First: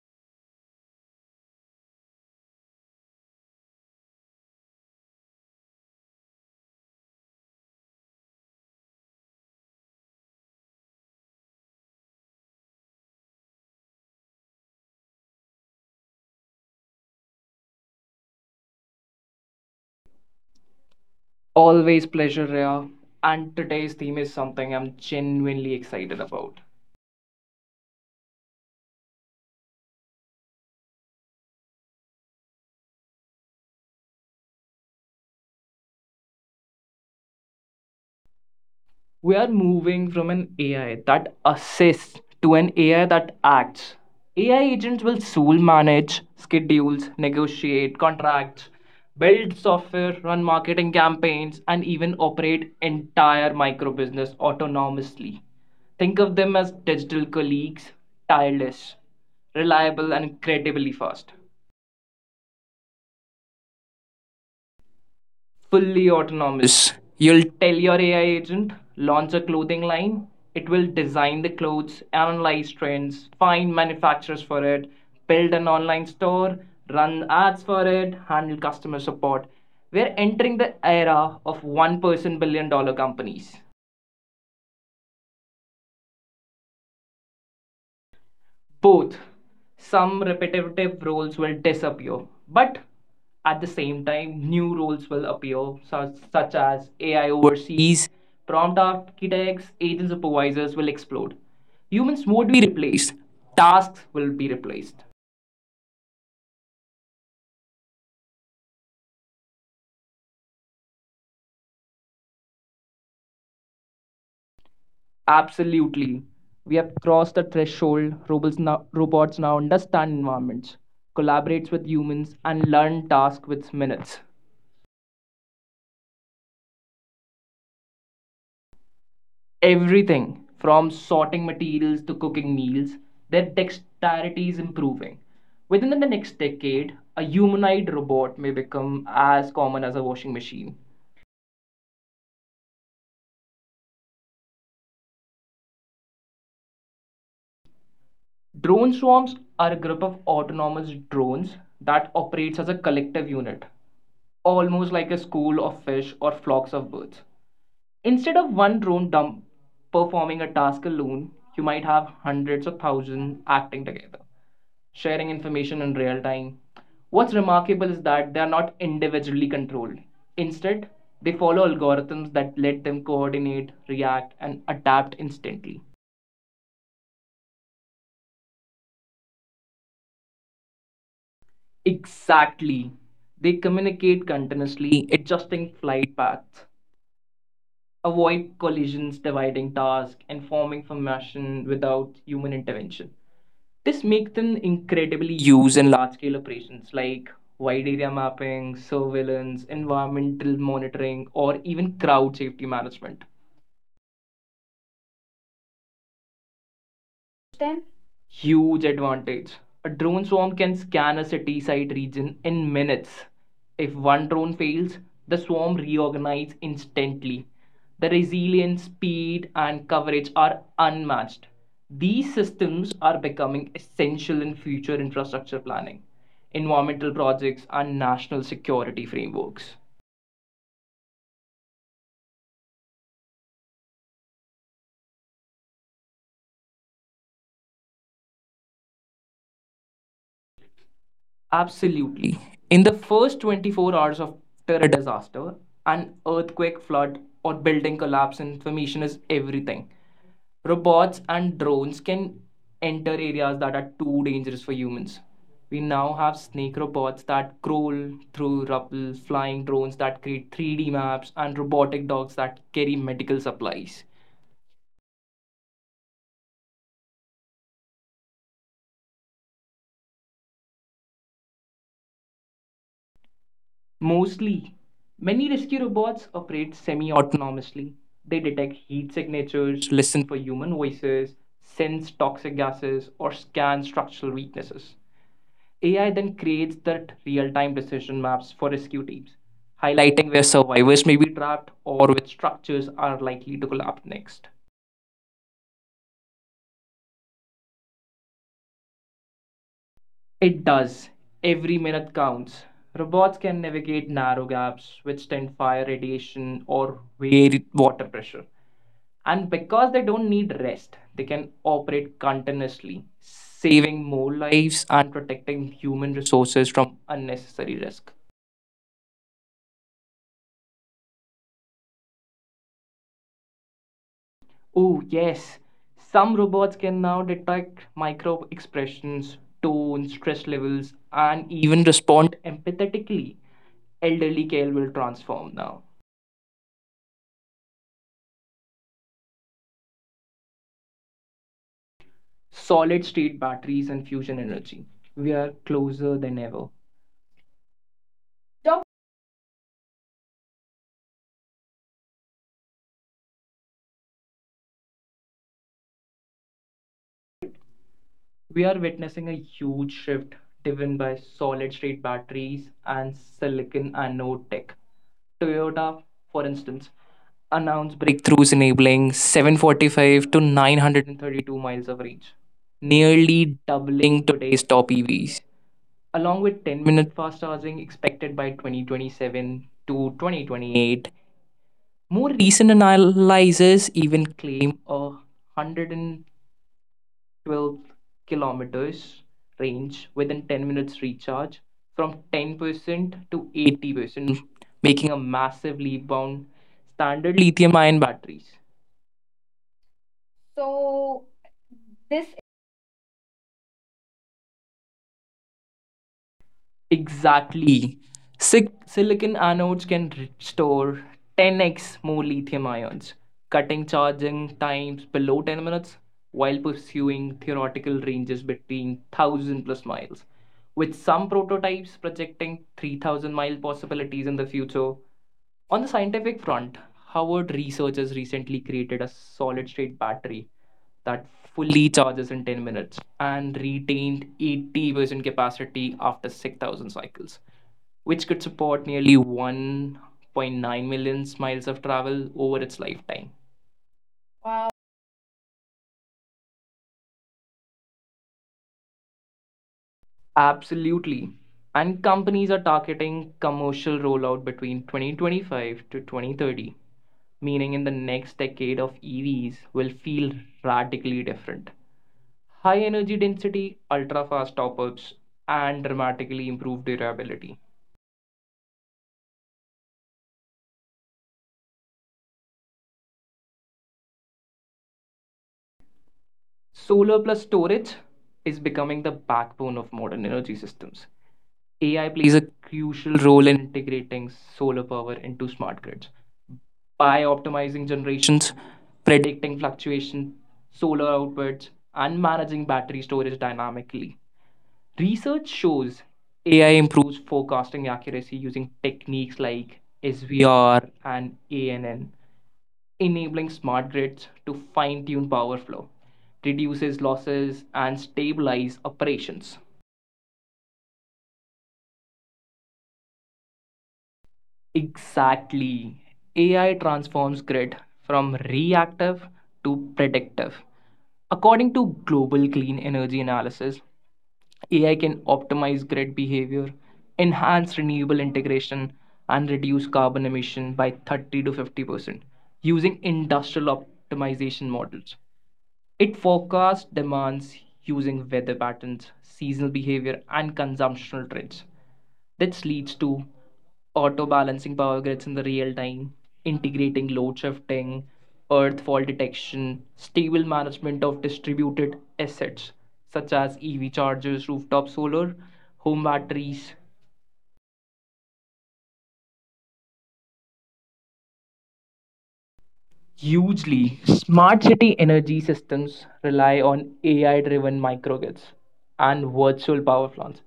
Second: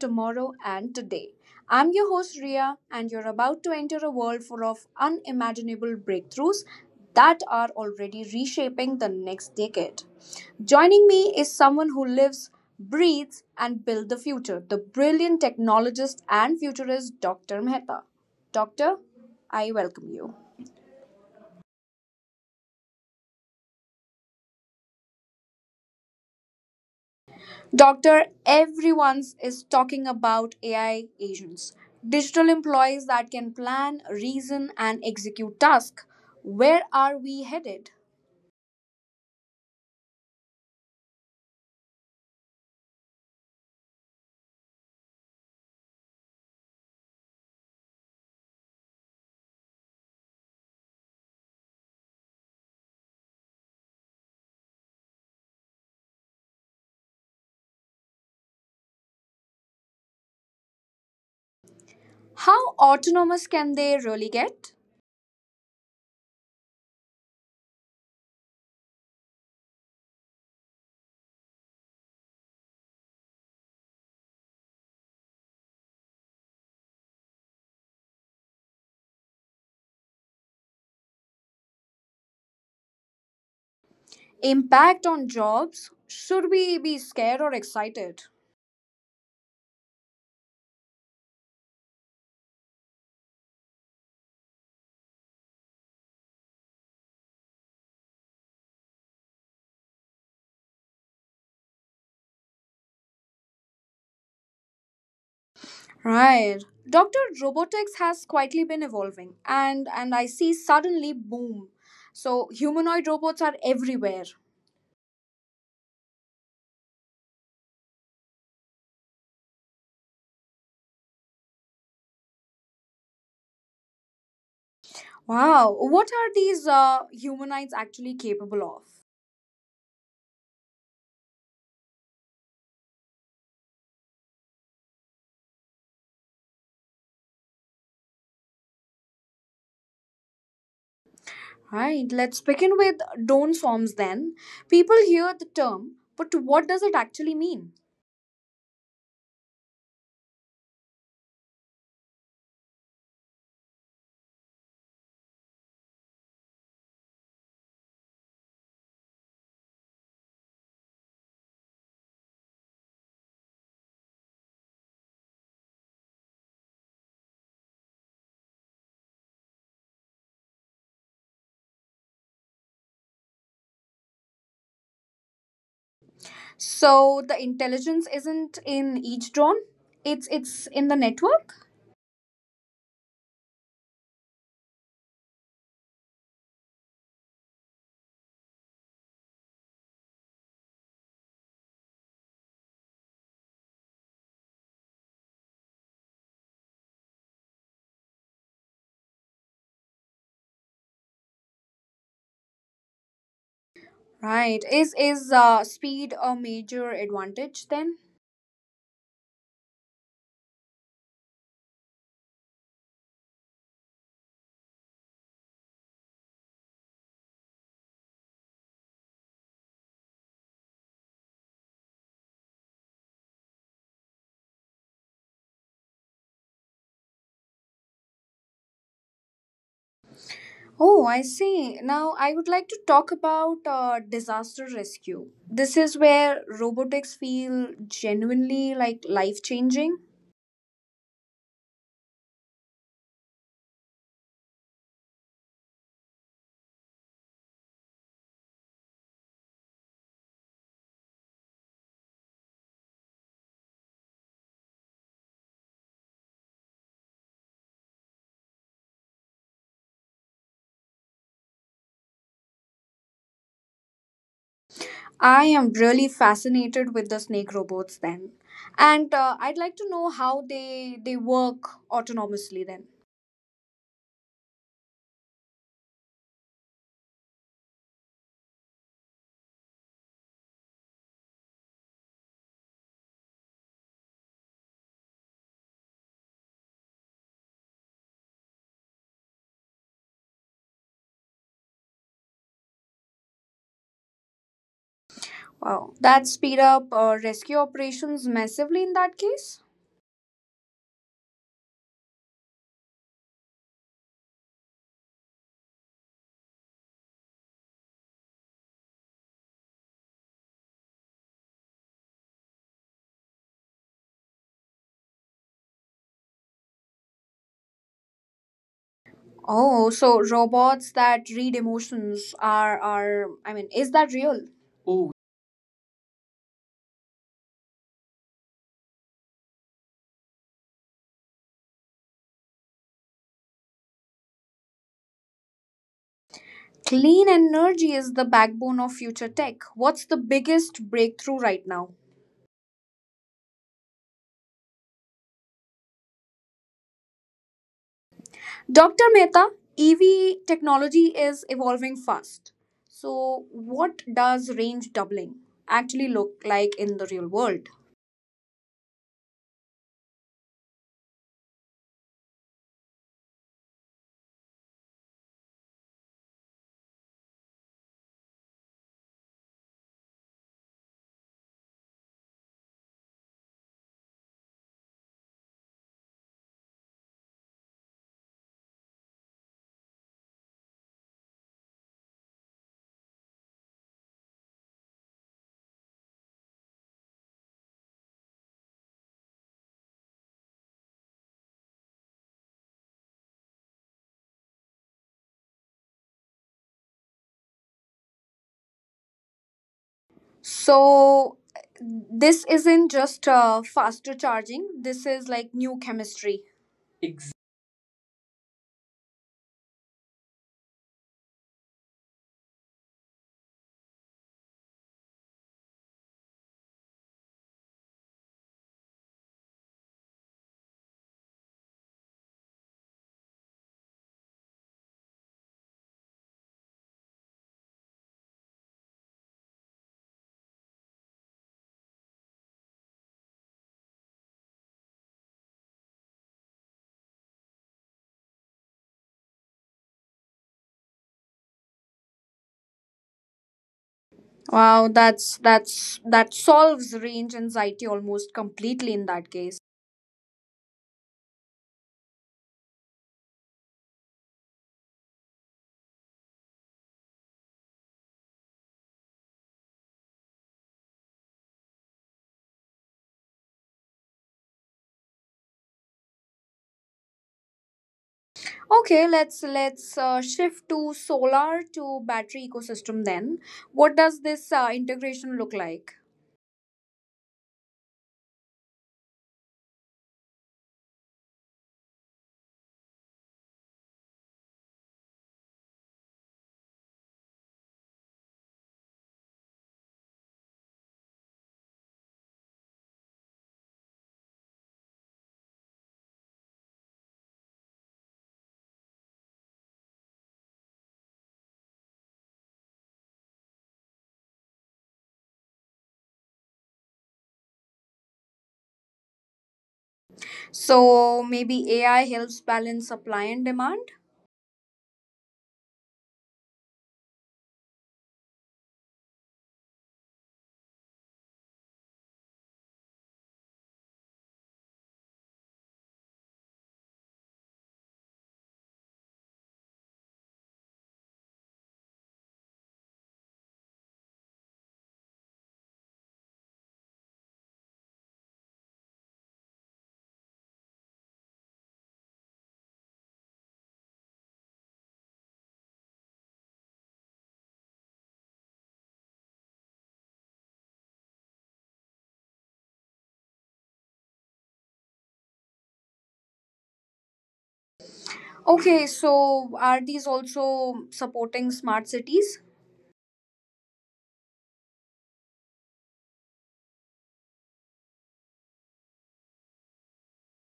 tomorrow and today. I'm your host Ria, and you're about to enter a world full of unimaginable breakthroughs that are already reshaping the next decade. Joining me is someone who lives, breathes, and builds the future, the brilliant technologist and futurist Dr. Mehta. Doctor, I welcome you. Always pleasure, Rhea. And today's theme is something I'm genuinely excited about. Doctor, everyone's is talking about AI agents, digital employees that can plan, reason, and execute tasks. Where are we headed? We are moving from an AI that assists to an AI that acts. AI agents will soon manage schedules, negotiate contracts, build software, run marketing campaigns, and even operate entire micro business autonomously. Think of them as digital colleagues, tireless, reliable, and incredibly fast. How autonomous can they really get? Fully autonomous. You'll tell your AI agent, launch a clothing line, it will design the clothes, analyze trends, find manufacturers for it, build an online store, run ads for it, handle customer support. We're entering the era of one person billion dollar companies. Impact on jobs? Should we be scared or excited? Both some repetitive roles will disappear, but at the same time new roles will appear such as AI overseas, prompt architects, agent supervisors will explode. Humans won't be replaced, tasks will be replaced. Right. Doctor, robotics has quietly been evolving, and I see suddenly boom. So humanoid robots are everywhere. Absolutely. We have crossed the threshold. Robots now understand environments, collaborates with humans and learn tasks with minutes. Wow, what are these humanoids actually capable of? Everything from sorting materials to cooking meals, their dexterity is improving. Within the next decade, a humanoid robot may become as common as a washing machine. Right, let's begin with don'ts forms then. People hear the term, but what does it actually mean? Drone swarms are a group of autonomous drones that operates as a collective unit, almost like a school of fish or flocks of birds. Instead of one drone dump performing a task alone, you might have hundreds of thousands acting together, sharing information in real time. What's remarkable is that they are not individually controlled. Instead, they follow algorithms that let them coordinate, react, and adapt instantly. So the intelligence isn't in each drone, it's in the network. Exactly. They communicate continuously, adjusting flight paths, avoid collisions, dividing tasks, and forming formation without human intervention. This makes them incredibly used in large scale operations like wide area mapping, surveillance, environmental monitoring, or even crowd safety management. Right. Is speed a major advantage Then. then? Huge advantage. A drone swarm can scan a city side region in minutes. If one drone fails, the swarm reorganizes instantly. The resilience, speed, and coverage are unmatched. These systems are becoming essential in future infrastructure planning, environmental projects, and national security frameworks. Oh, I see. Now I would like to talk about disaster rescue. This is where robotics feel genuinely like life changing. Absolutely. In the first 24 hours after a disaster, an earthquake, flood, or building collapse, information is everything. Robots and drones can enter areas that are too dangerous for humans. We now have snake robots that crawl through rubble, flying drones that create 3D maps, and robotic dogs that carry medical supplies. I am really fascinated with the snake robots then. And I'd like to know how they work autonomously then. Mostly, many rescue robots operate semi autonomously. They detect heat signatures, listen for human voices, sense toxic gases, or scan structural weaknesses. AI then creates that real time decision maps for rescue teams, highlighting where survivors may be trapped or which structures are likely to collapse next. Wow, that speed up rescue operations massively in that case. It does. Every minute counts. Robots can navigate narrow gaps, withstand fire radiation, or vary water pressure. And because they don't need rest, they can operate continuously, saving more lives and protecting human resources from unnecessary risk. Oh, so robots that read emotions are, is that real? Oh yes. Some robots can now detect micro expressions, tone, stress levels and even respond empathetically. Elderly care will transform now. Clean energy is the backbone of future tech. What's the biggest breakthrough right now? Solid state batteries and fusion energy. We are closer than ever. Dr. Mehta, EV technology is evolving fast. So, what does range doubling actually look like in the real world? We are witnessing a huge shift driven by solid state batteries and silicon anode tech. Toyota, for instance, announced breakthroughs enabling 745 to 932 miles of range, nearly doubling today's top EVs. Along with 10-minute fast charging expected by 2027 to 2028, more recent analyses even claim a 100 12 kilometers range within 10 minutes recharge from 10% to 80%, making a massive leap bound standard lithium ion batteries. So, So this this isn't just faster charging. This is like new chemistry. Ex- Exactly. Silicon anodes can store 10x more lithium ions, cutting charging times below 10 minutes while pursuing theoretical ranges between 1,000 plus miles. With some prototypes projecting 3,000 mile possibilities in the future, on the scientific front, Harvard researchers recently created a solid state battery that fully charges in 10 minutes and retained 80% capacity after 6,000 cycles, which could support nearly 1.9 million miles of travel over its lifetime. Wow. Wow, that's that solves range anxiety almost completely in that case. Absolutely. And companies are targeting commercial rollout between 2025 to 2030, meaning in the next decade of EVs will feel radically different. High energy density, ultra fast top ups, and dramatically improved durability. Okay, let's shift to solar to battery ecosystem then. What does this integration look like? Solar plus storage is becoming the backbone of modern energy systems. AI plays a crucial role in integrating solar power into smart grids by optimizing generations, predicting fluctuation, solar outputs, and managing battery storage dynamically. Research shows AI improves forecasting accuracy using techniques like SVR and ANN, enabling smart grids to fine tune power flow, reduces losses, and stabilize operations. So maybe AI helps balance supply and demand. Exactly. AI transforms grid from reactive to predictive. According to global clean energy analysis, AI can optimize grid behavior, enhance renewable integration, and reduce carbon emission by 30 to 50% using industrial optimization models. It forecasts demands using weather patterns, seasonal behavior, and consumptional trends. This leads to auto balancing power grids in the real time, integrating load shifting, earth fault detection, stable management of distributed assets such as EV chargers, rooftop solar, home batteries. Okay, so are these also supporting smart cities? Hugely. Smart city energy systems rely on AI driven microgrids and virtual power plants.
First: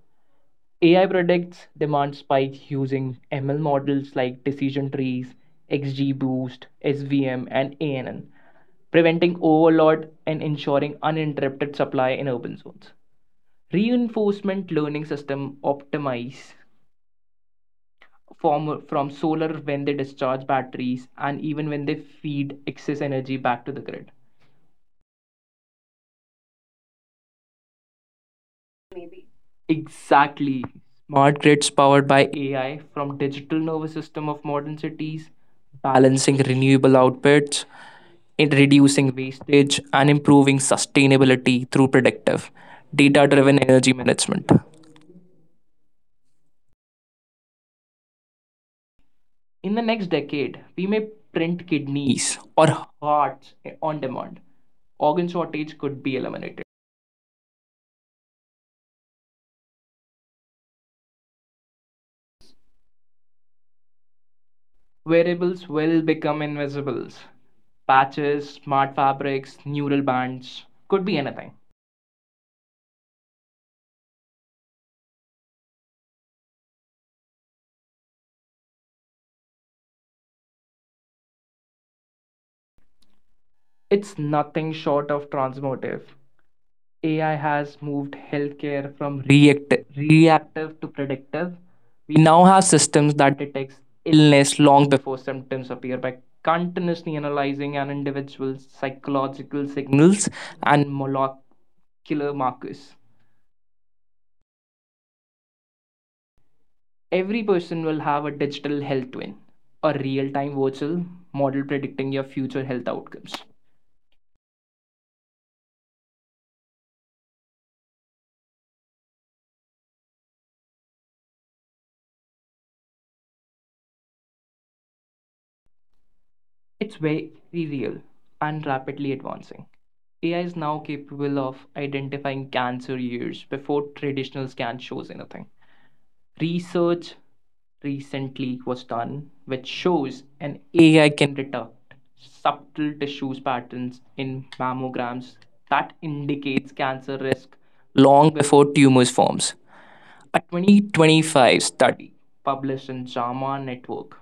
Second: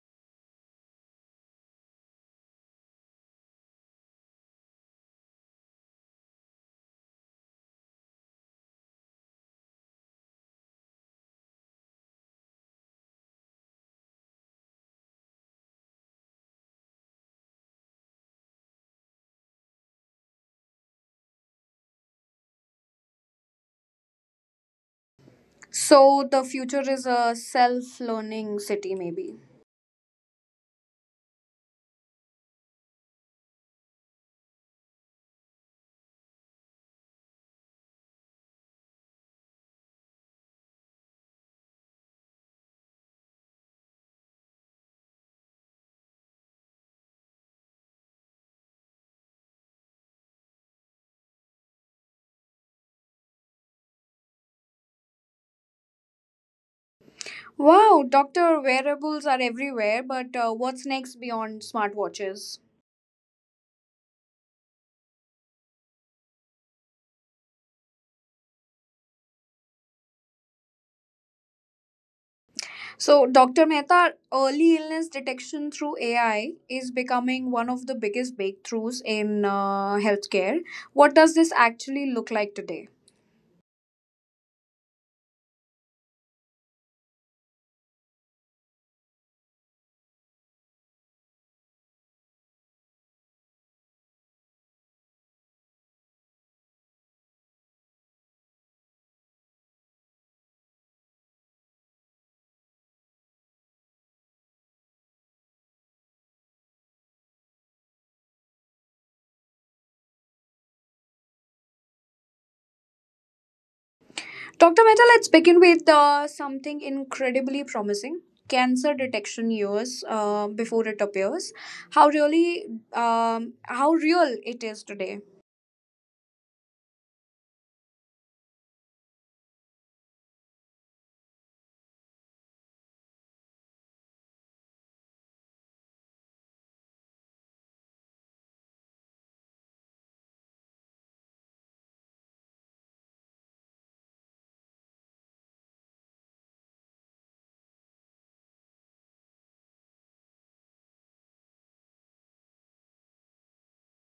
AI predicts demand spikes using ML models like decision trees, XGBoost, SVM, and ANN, preventing overload and ensuring uninterrupted supply in urban zones. Reinforcement learning system optimize from solar when they discharge batteries and even when they feed excess energy back to the grid. So the future is a self-learning city, maybe. Exactly. Smart grids powered by AI from digital nervous system of modern cities, balancing renewable outputs in reducing wastage and improving sustainability through predictive, data driven energy management. In the next decade, we may print kidneys or hearts on demand. Organ shortage could be eliminated. Wow, doctor, wearables are everywhere, but what's next beyond smartwatches? Wearables will become invisibles. Patches, smart fabrics, neural bands could be anything. So, Dr. Mehta, early illness detection through AI is becoming one of the biggest breakthroughs in healthcare. What does this actually look like today? It's nothing short of transformative. AI has moved healthcare from reactive to predictive. We now have systems that detects illness long before symptoms appear by continuously analyzing an individual's psychological signals and molecular markers. Every person will have a digital health twin, a real-time virtual model predicting your future health outcomes. Dr. Mehta, let's begin with something incredibly promising cancer detection years before it appears. How really, how real it is today. It's very real and rapidly advancing. AI is now capable of identifying cancer years before traditional scan shows anything. Research recently was done which shows an AI can detect subtle tissues patterns in mammograms that indicates cancer risk long before tumors forms. A 2025 study published in JAMA Network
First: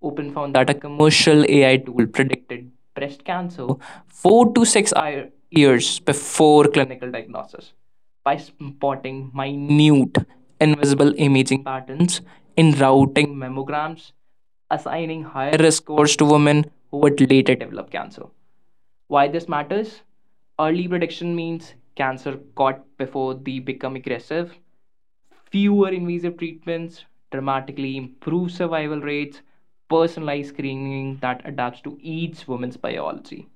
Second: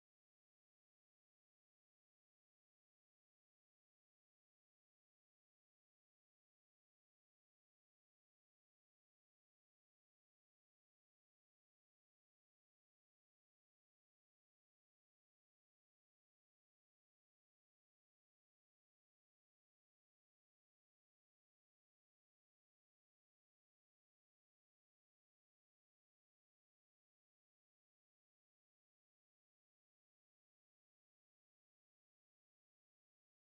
Open found that a commercial AI tool predicted breast cancer 4 to 6 years before clinical diagnosis by spotting minute invisible imaging patterns in routing mammograms, assigning higher risk scores to women who would later develop cancer. Why this matters? Early prediction means cancer caught before they become aggressive. Fewer invasive treatments, dramatically improved survival rates, personalized screening that adapts to each woman's biology.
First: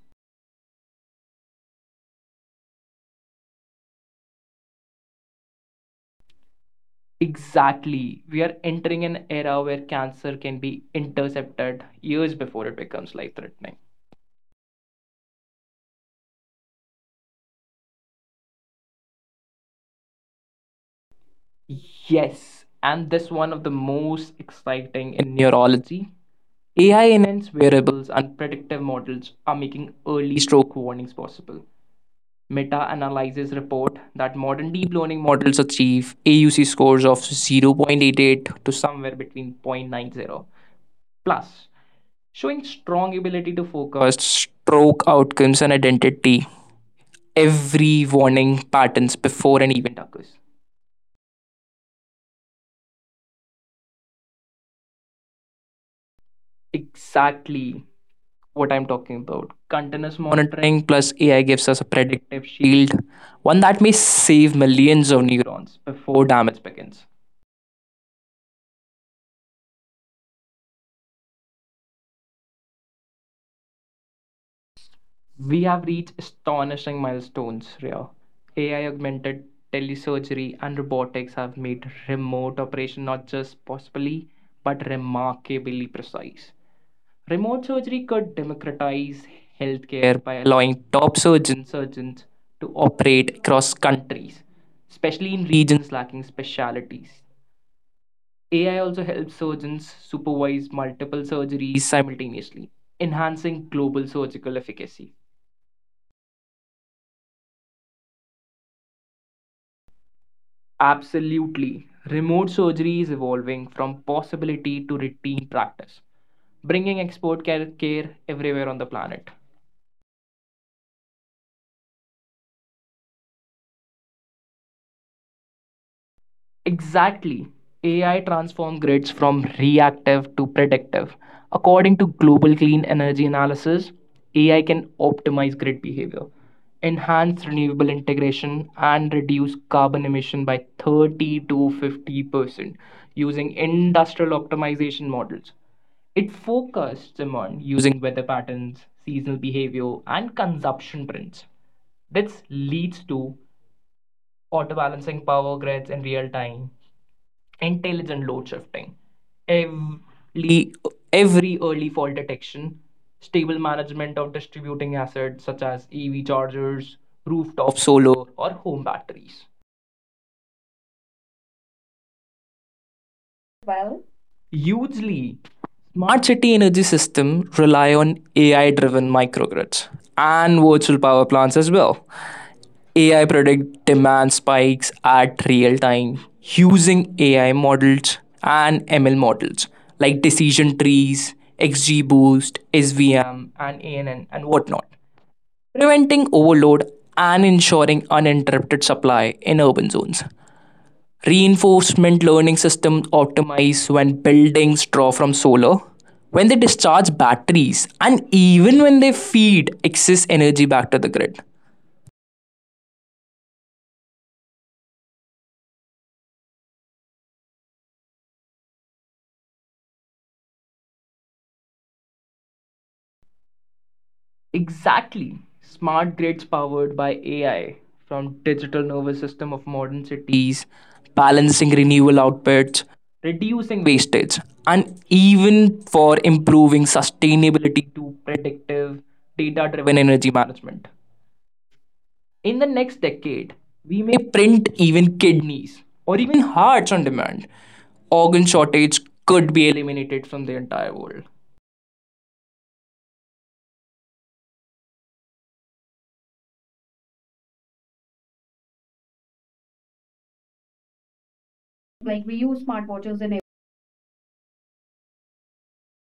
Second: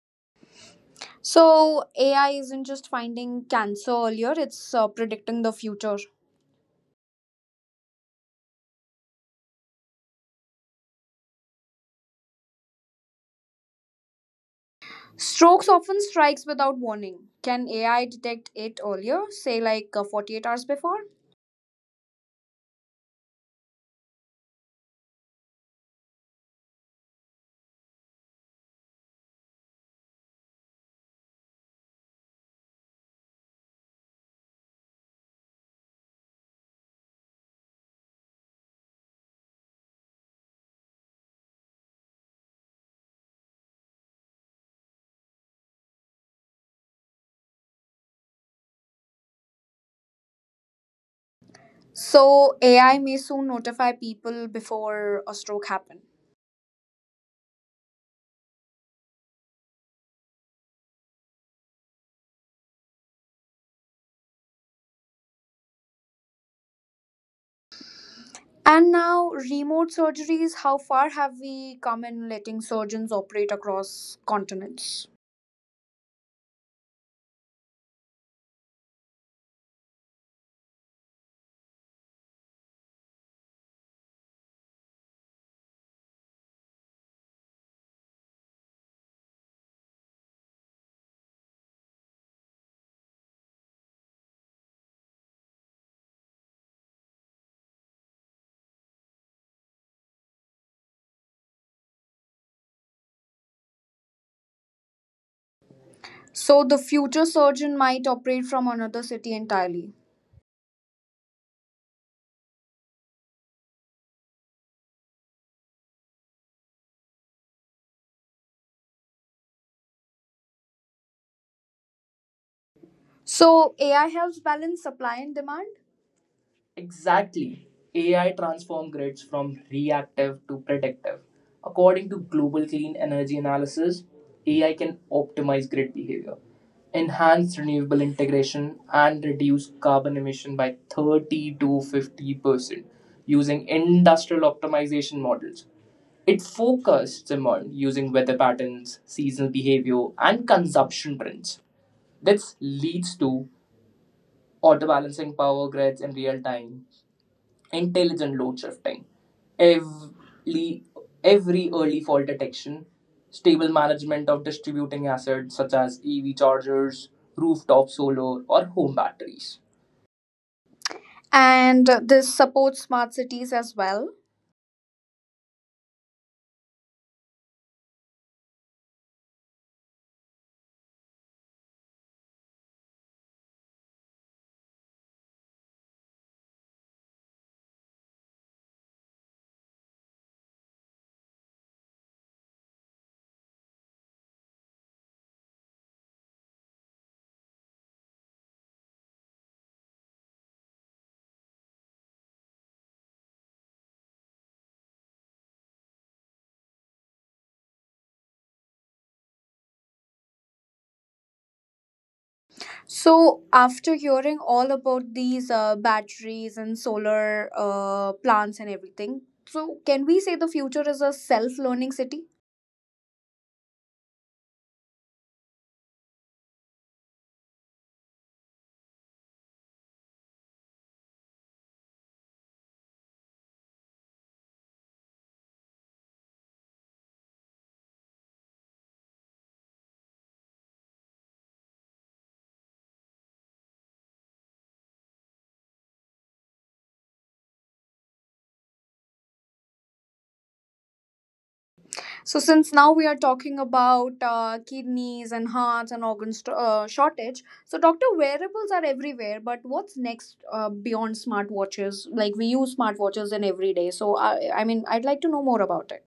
So, AI isn't just finding cancer earlier, it's predicting the future. Exactly. We are entering an era where cancer can be intercepted years before it becomes life threatening. Strokes often strikes without warning. Can AI detect it earlier, say like 48 hours before? Yes, and this one of the most exciting in neurology. AI enhanced wearables and predictive models are making early stroke warnings possible. Meta-analysis report that modern deep learning models achieve AUC scores of 0.88 to somewhere between 0.90 plus, showing strong ability to focus stroke outcomes and identity every warning patterns before an event occurs. So, AI may soon notify people before a stroke happen. Exactly what I'm talking about. Continuous monitoring plus AI gives us a predictive shield, one that may save millions of neurons before damage begins. And now, remote surgeries, how far have we come in letting surgeons operate across continents? We have reached astonishing milestones here. AI augmented telesurgery and robotics have made remote operation not just possibly but remarkably precise. Remote surgery could democratize healthcare by allowing top surgeons to operate across countries, especially in regions lacking specialties. AI also helps surgeons supervise multiple surgeries simultaneously, enhancing global surgical efficacy. So, the future surgeon might operate from another city entirely. Absolutely. Remote surgery is evolving from possibility to routine practice, bringing expert care everywhere on the planet. So, AI helps balance supply and demand? Exactly. Exactly. AI AI transformed transformed grids grids from from reactive reactive to to predictive. predictive. According According to to Global Global Clean Clean Energy Energy Analysis, Analysis, AI AI can can optimize optimize grid grid behavior, behavior, enhance enhance renewable renewable integration, integration, and and reduce reduce carbon carbon emission emission by by 30 30 to to 50% 50% using using industrial industrial optimization optimization models. models. It It forecasts focuses on demand using using weather weather patterns, patterns, seasonal seasonal behavior, behavior, and and consumption consumption trends. trends. This This leads leads to to auto auto balancing balancing power power grids grids in in real real time, time, intelligent intelligent load load shifting, shifting, every, every, every every early early fault fault detection, detection, stable stable management management of of distributing distributing assets assets such such as as EV EV chargers, chargers, rooftop rooftop solar, solar, or or home home batteries. batteries. And this supports smart cities as Well, well. hugely, smart city energy systems rely on AI driven microgrids and virtual power plants as well. AI predict demand spikes at real time using AI models and ML models like decision trees, XGBoost, SVM, and ANN, and whatnot, preventing overload and ensuring uninterrupted supply in urban zones. Reinforcement learning systems optimize when buildings draw from solar, when they discharge batteries, and even when they feed excess energy back to the grid. So, after hearing all about these batteries and solar plants and everything, so can we say the future is a self learning city? Exactly. Smart grids powered by AI from digital nervous system of modern cities, balancing renewable outputs, reducing wastage, and even for improving sustainability to predictive data-driven energy management. In the next decade, we may print even kidneys or even hearts on demand. Organ shortage could be eliminated from the entire world. So, since now we are talking about kidneys and hearts and organ shortage, so doctor, wearables are everywhere. But what's next beyond smartwatches? Like we Like we use use smartwatches smartwatches in in every day. So, I mean, I'd like to know more about it.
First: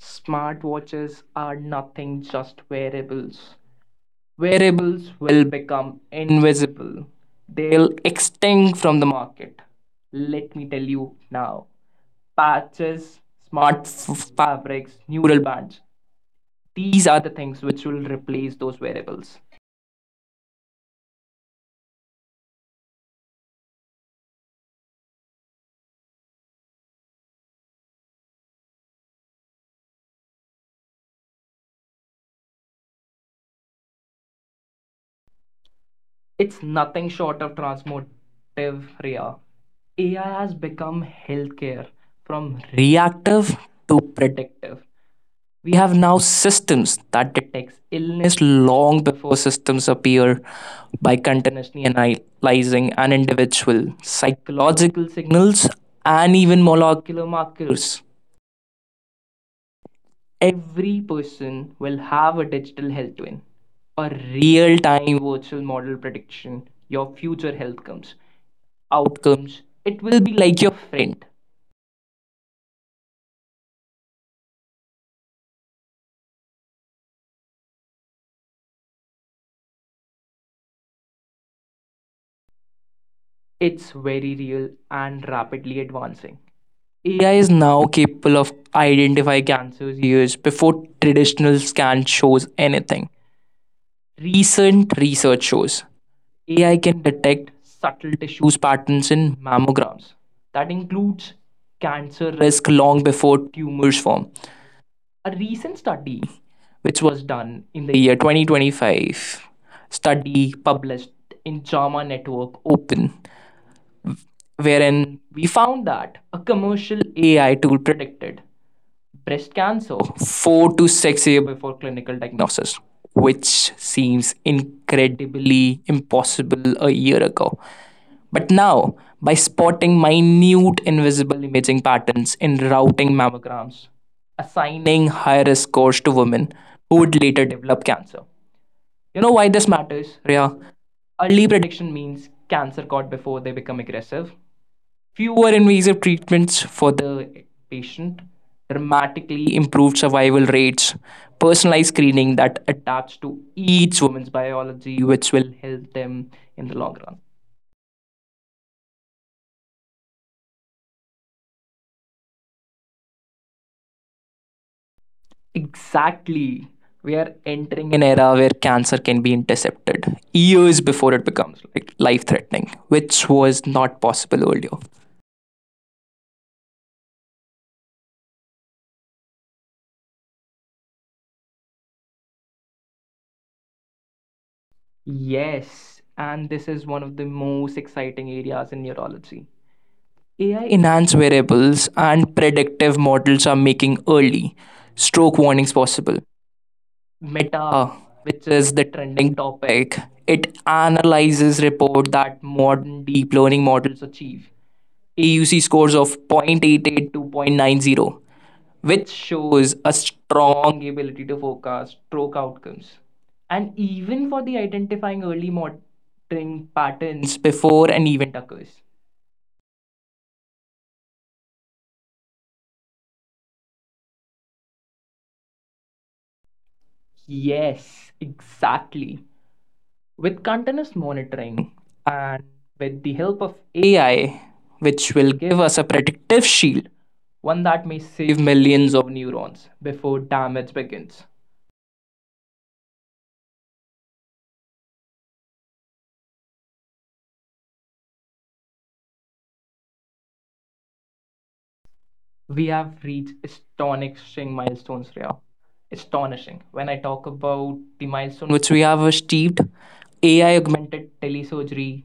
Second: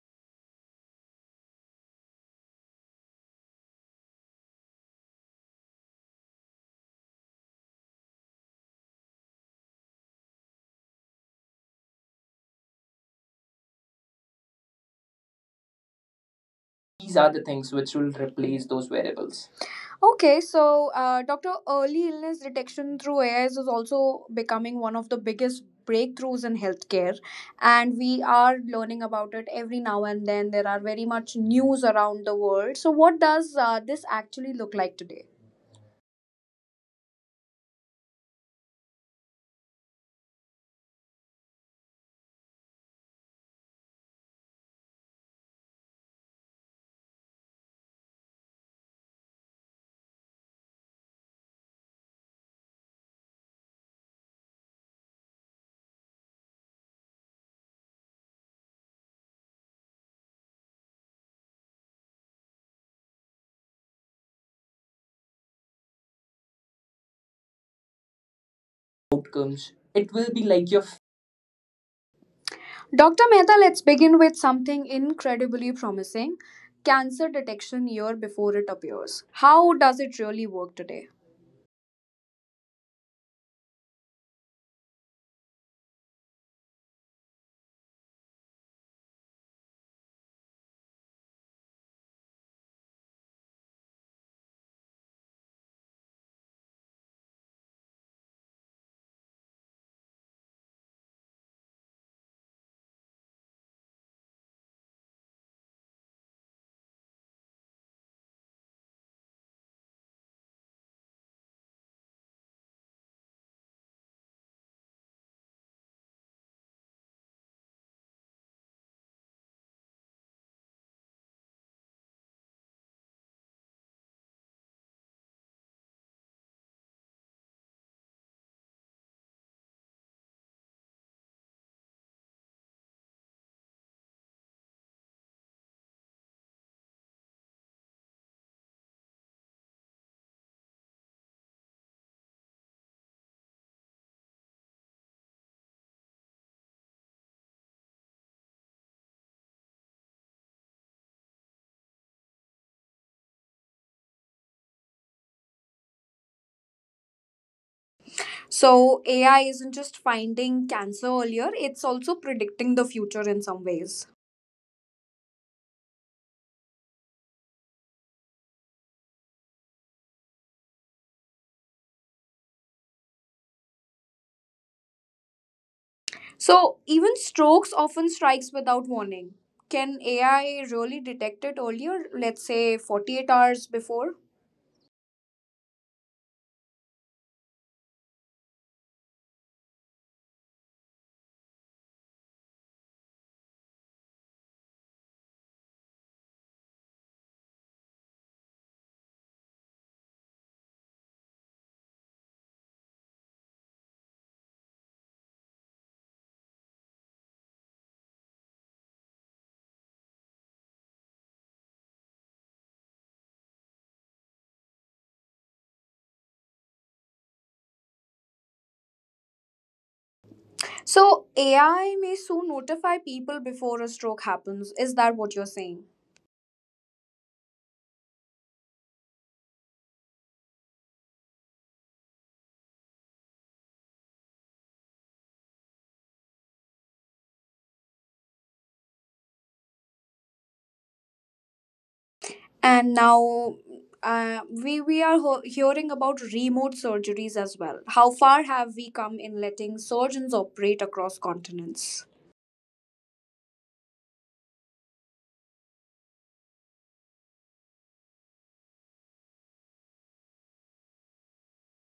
Smartwatches are nothing just wearables. Wearables will become invisible. They'll extinct from the market. Let me tell you now. Patches, smart fabrics, neural bands. These These are the are the things things which which will will replace replace those those wearables. variables. Okay, so Doctor, early illness detection through AI is also becoming one of the biggest breakthroughs in healthcare, and we are learning about it every now and then. There are very much news around the world. So, what does this actually look like today? It's nothing short of transformative, Ria. AI has become healthcare from reactive to predictive. We have now systems that detects illness long before systems appear by continuously analyzing an individual psychological signals and even molecular markers. Every person will have a digital health twin, a real-time virtual model prediction your future health comes outcomes. Outcomes. It It will will be be like your like your friend. Dr. Mehta, let's begin with something incredibly promising cancer detection year before it appears. How does it really work today? It's very real and rapidly advancing. AI is now capable of identifying cancers years before traditional scan shows anything. Recent research shows AI can detect subtle tissues patterns in mammograms. That includes cancer risk long before tumors form. A recent study which was done in the year 2025, study published in JAMA Network Open, wherein we found that a commercial AI tool predicted breast cancer 4 to 6 years before clinical diagnosis, which seems incredibly impossible a year ago. But now, by spotting minute invisible imaging patterns in routing mammograms, assigning high risk scores to women who would later develop cancer. You know why this matters, Rhea? Early prediction means cancer caught before they become aggressive, fewer invasive treatments for the patient, dramatically improved survival rates, personalized screening that adapts to each woman's biology, which will help them in the long run. So AI isn't just finding cancer earlier, it's also predicting the future in some ways. Exactly. We are entering an era where cancer can be intercepted years before it becomes like life threatening, which was not possible earlier. So even strokes often strikes without warning. Can AI really detect it earlier, let's say 48 hours before? Yes, and this is one of the most exciting areas in neurology. AI enhanced variables and predictive models are making early stroke warnings possible. Meta, which is the trending topic, it analyzes report that modern deep learning models achieve AUC scores of 0.88 to 0.90, which shows a strong ability to forecast stroke outcomes. And even for the identifying early monitoring patterns before an event occurs. So AI may soon notify people before a stroke happens. Is that what you're saying? Yes, exactly. With continuous monitoring and with the help of AI, which will give us a predictive shield, one that may save millions of neurons before damage begins. And now we are hearing about remote surgeries as well. How far have we come in letting surgeons operate across continents? We have reached astonishing milestones, Rhea. Astonishing. When I talk about the milestone which we have achieved, AI augmented telesurgery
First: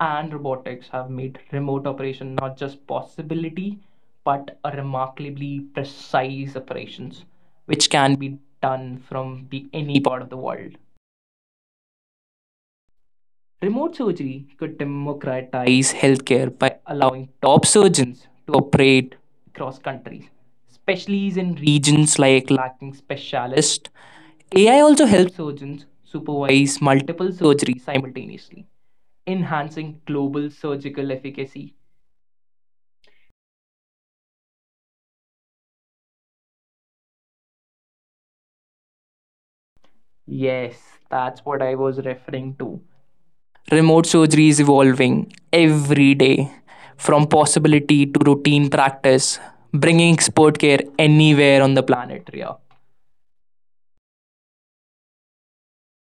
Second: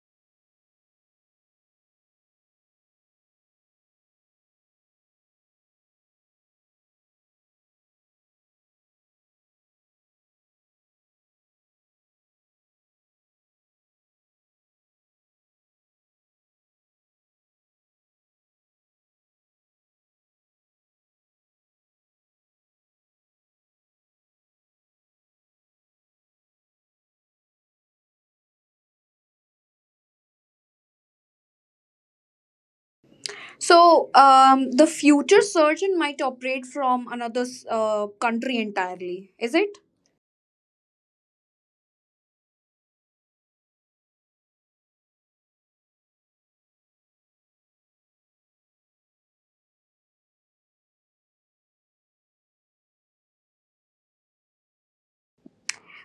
and robotics have made remote operation not just possibility but a remarkably precise operations which can be done from the any part of the world. Remote surgery could democratize healthcare by allowing top surgeons to operate across countries, especially in regions like lacking specialists. AI also helps surgeons supervise multiple surgeries simultaneously, enhancing global surgical efficacy. So the future surgeon might operate from another country entirely, is it? Yes, that's what I was referring to. Remote surgery is evolving every day from possibility to routine practice, bringing expert care anywhere on the planet, Ria.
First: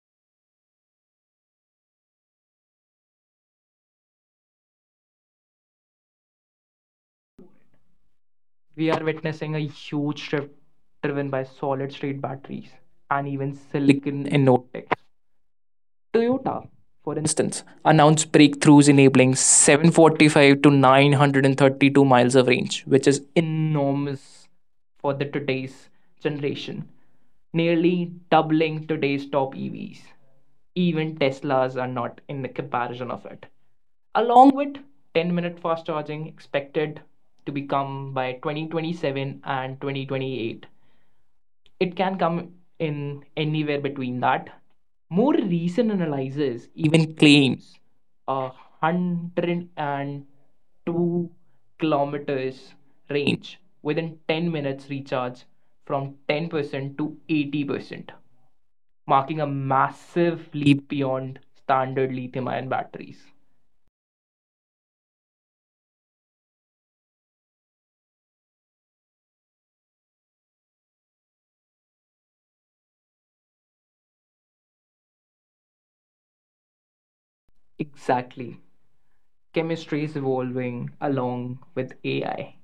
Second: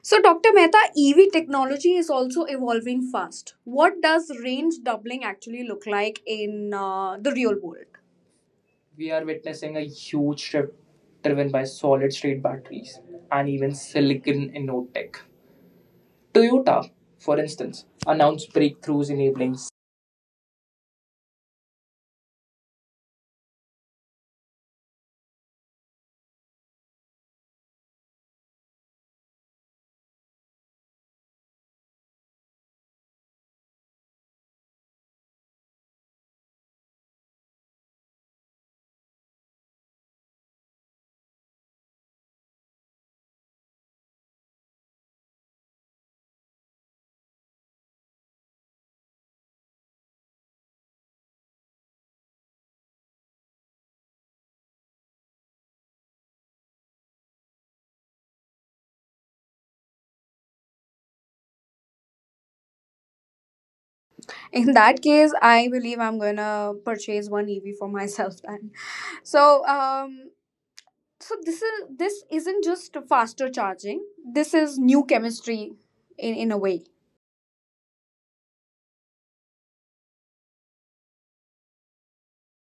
So Dr. Mehta, EV technology is also evolving fast. What does range doubling actually look like in the real world? We are We are witnessing a witnessing a huge huge shift shift driven by driven by solid solid state state batteries batteries and and even even silicon in silicon in note node tech. tech. Toyota, Toyota, for for instance, instance, announced announced breakthroughs breakthroughs enabling enabling 745 to 932 miles of range, which is enormous for the today's generation, nearly doubling today's top EVs. Even Teslas are not in the comparison of it. Along with 10-minute fast charging expected to become by 2027 and 2028, it can come in anywhere between that. More recent analysis even claims 102 kilometers range within 10 minutes recharge from 10% to 80%, marking a massive leap beyond standard lithium ion batteries. in that case, I believe I'm gonna purchase one EV for myself then. So um so this isn't just faster charging. This is new chemistry in a way. Exactly. Chemistry is evolving along with AI.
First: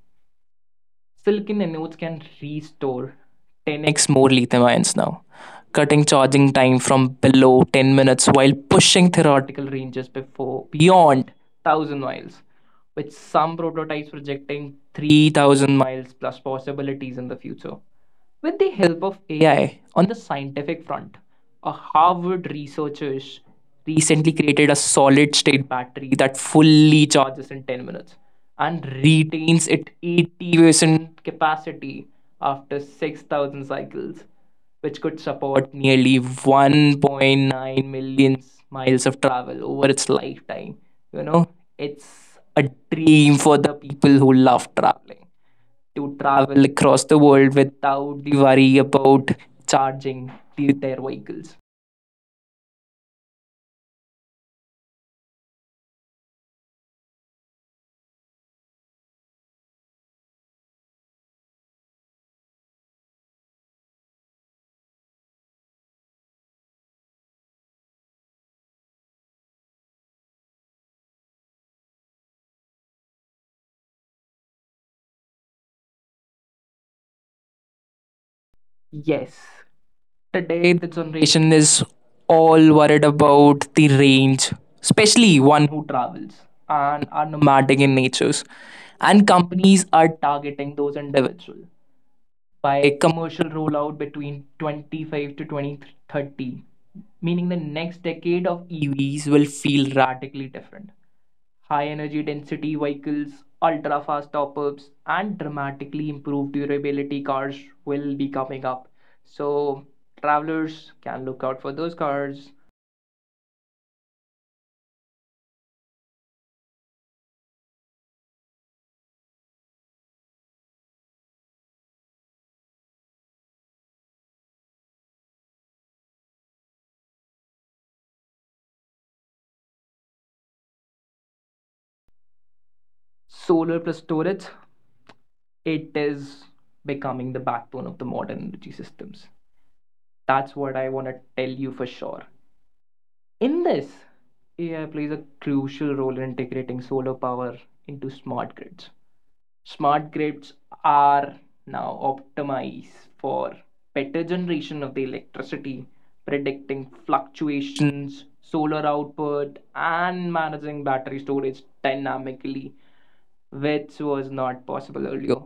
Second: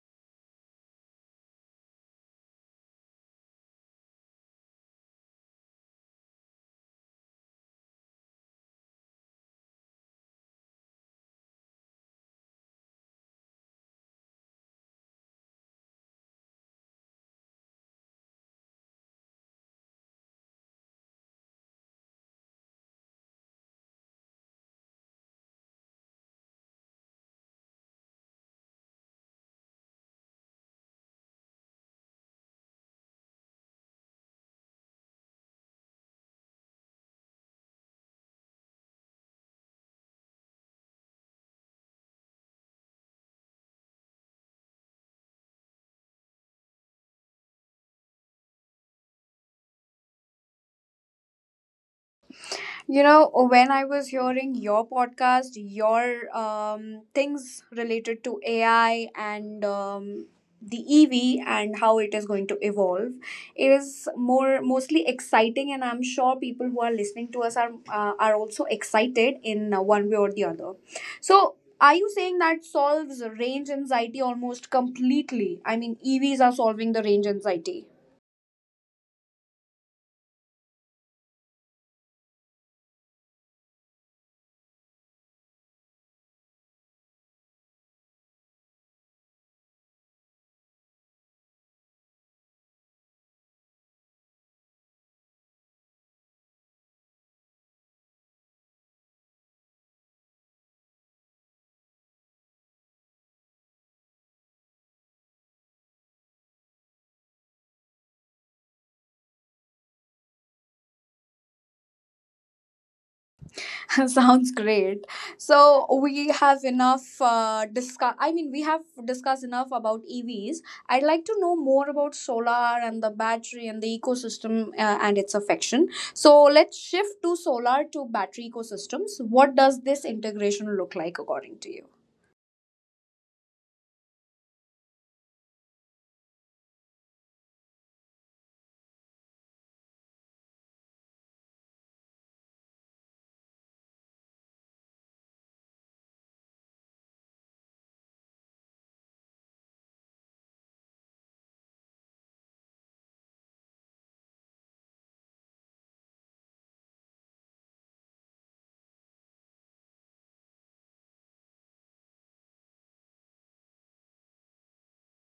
Silicon anodes can restore 10x more lithium ions now, cutting charging time from below 10 minutes while pushing theoretical ranges before beyond 1,000 miles, with some prototypes projecting 3,000 miles plus possibilities in the future. With the help of AI on the scientific front, a Harvard researchers recently created a solid state battery that fully charges in 10 minutes and retains its 80% capacity after 6,000 cycles, which could support nearly 1.9 million miles of travel over its lifetime. You know, it's a dream for the people who love traveling to travel across the world without the worry about charging their vehicles. You know, when I was hearing your podcast, your things related to AI and the EV and how it is going to evolve, it is more mostly exciting, and I'm sure people who are listening to us are also excited in one way or the other. So, are you saying that solves range anxiety almost completely? I mean, EVs are solving the range anxiety. Yes, today the generation is all worried about the range, especially one who travels and are nomadic in natures. And companies are targeting those individuals by commercial rollout between 25 to 2030, meaning the next decade of EVs will feel radically different. High energy density vehicles, ultra fast top ups, and dramatically improved durability cars will be coming up. So, travelers can look out for those cars. Sounds great. So we have enough we have discussed enough about EVs. I'd like to know more about solar and the battery and the ecosystem and its affection. So let's shift to solar to battery ecosystems. What does this integration look like according to you? Solar plus storage, it is becoming the backbone of the modern energy systems. That's what I want to tell you for sure. In this, AI plays a crucial role in integrating solar power into smart grids. Smart grids are now optimized for better generation of the electricity, predicting fluctuations, solar output, and managing battery storage dynamically, which was not possible earlier.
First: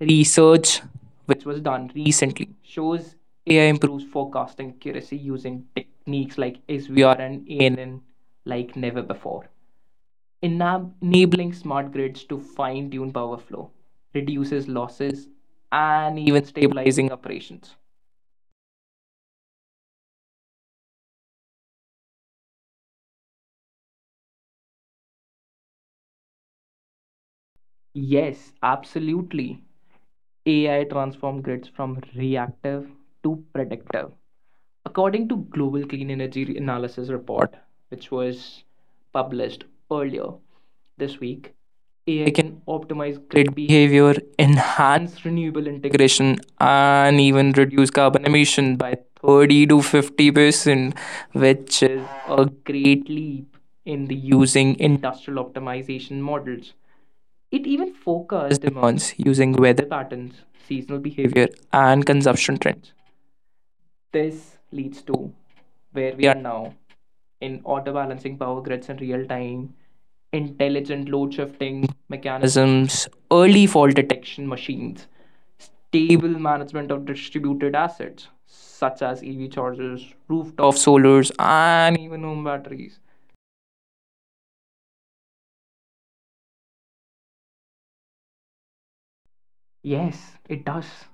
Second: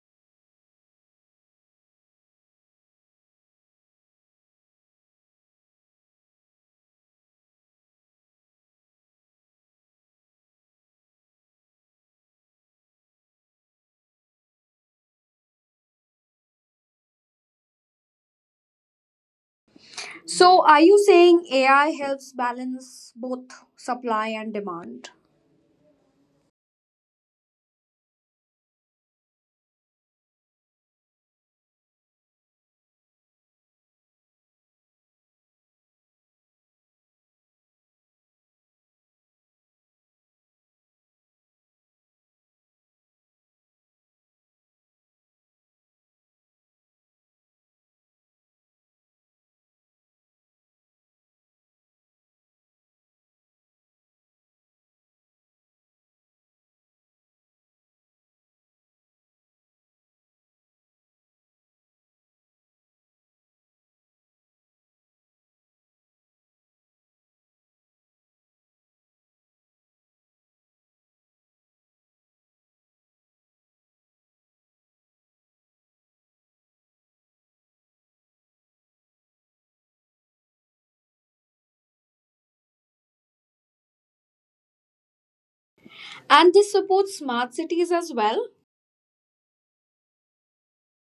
Research, which was done recently, shows AI improves forecasting accuracy using techniques like SVR and ANN like never before. Enabling smart grids to fine tune power flow, reduces losses, and even stabilizing operations. So are you saying AI helps balance both supply and demand? Yes, absolutely. AI transformed grids from reactive to predictive. According to Global Clean Energy Analysis Report, which was published earlier this week, AI can optimize grid behavior, enhance renewable integration, and even reduce carbon emission by 30 to 50%, which is a great leap in the using industrial optimization models. It even forecasts demands using weather patterns, seasonal behavior, and consumption trends. This leads to where we are now in auto balancing power grids in real time, intelligent load shifting mechanisms, early fault detection machines, stable management of distributed assets such as EV chargers, rooftop solars, and even home batteries. And this supports smart cities as well? Yes, it does.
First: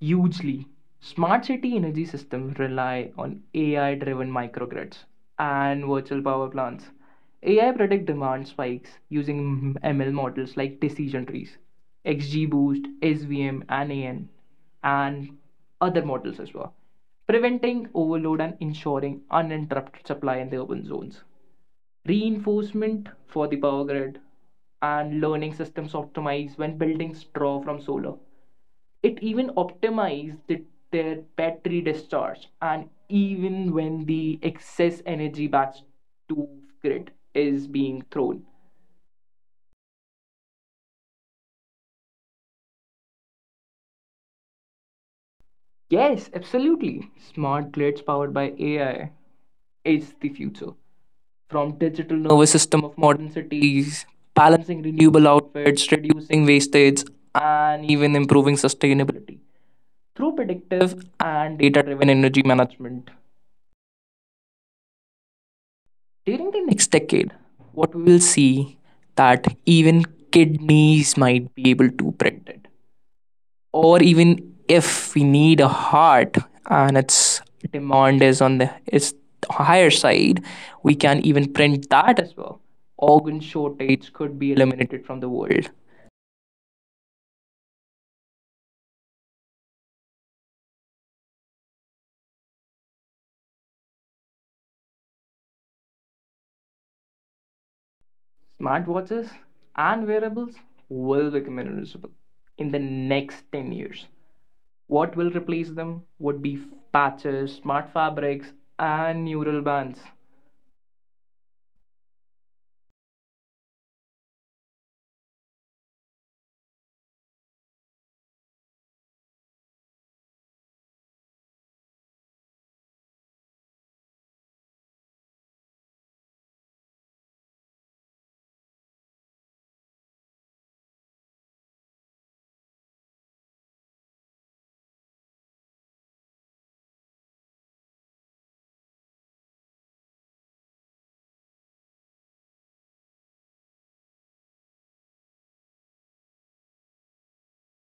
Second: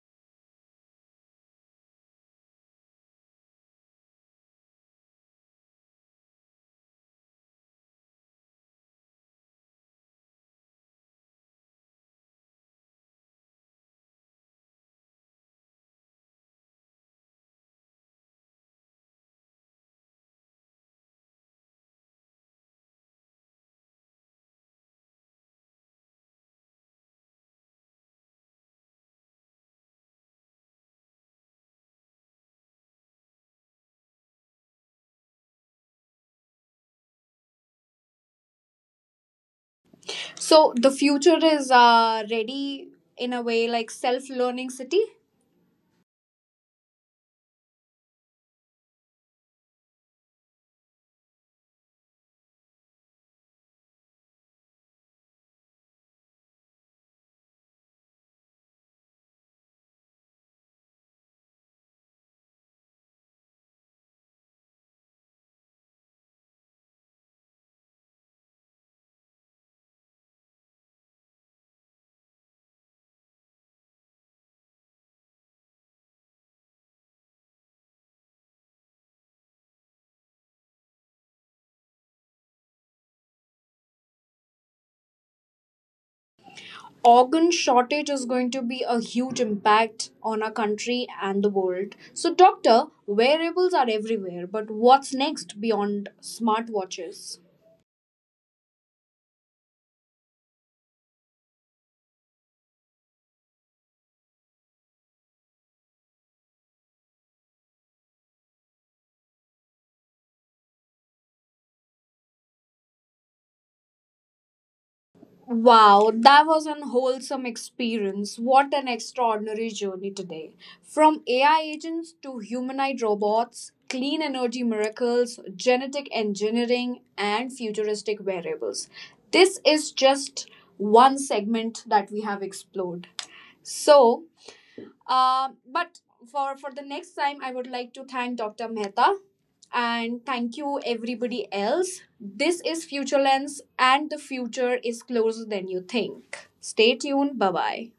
Hugely, smart city energy systems rely on AI driven microgrids and virtual power plants. AI predict demand spikes using ML models like decision trees, XGBoost, SVM, and AN, and other models as well, preventing overload and ensuring uninterrupted supply in the urban zones. Reinforcement for the power grid and learning systems optimized when building straw from solar, it even optimized their battery discharge and even when the excess energy back to grid is being thrown. So the future is ready in a way like self learning city. Yes, absolutely. Smart grids powered by AI is the future. From digital nervous system of modern cities, balancing renewable outputs, reducing wastage, and even improving sustainability through predictive and data driven energy management. During the next decade, what we will see that even kidneys might be able to print it. Or even if we need a heart and its demand is on the its higher side, we can even print that as well. Organ shortage could be eliminated from the world. Organ shortage is going to be a huge impact on our country and the world. So, doctor, wearables are everywhere, but what's next beyond smartwatches? Smartwatches and wearables will become invisible in the next 10 years. What will replace them would be patches, smart fabrics, and neural bands. Wow, that was an wholesome experience. What an extraordinary journey today. From AI agents to humanoid robots, clean energy miracles, genetic engineering, and futuristic variables. This is just one segment that we have explored. So, but for the next time, I would like to thank Dr. Mehta and thank you everybody else. This is Future Lens, and the future is closer than you think. Stay tuned. Bye bye.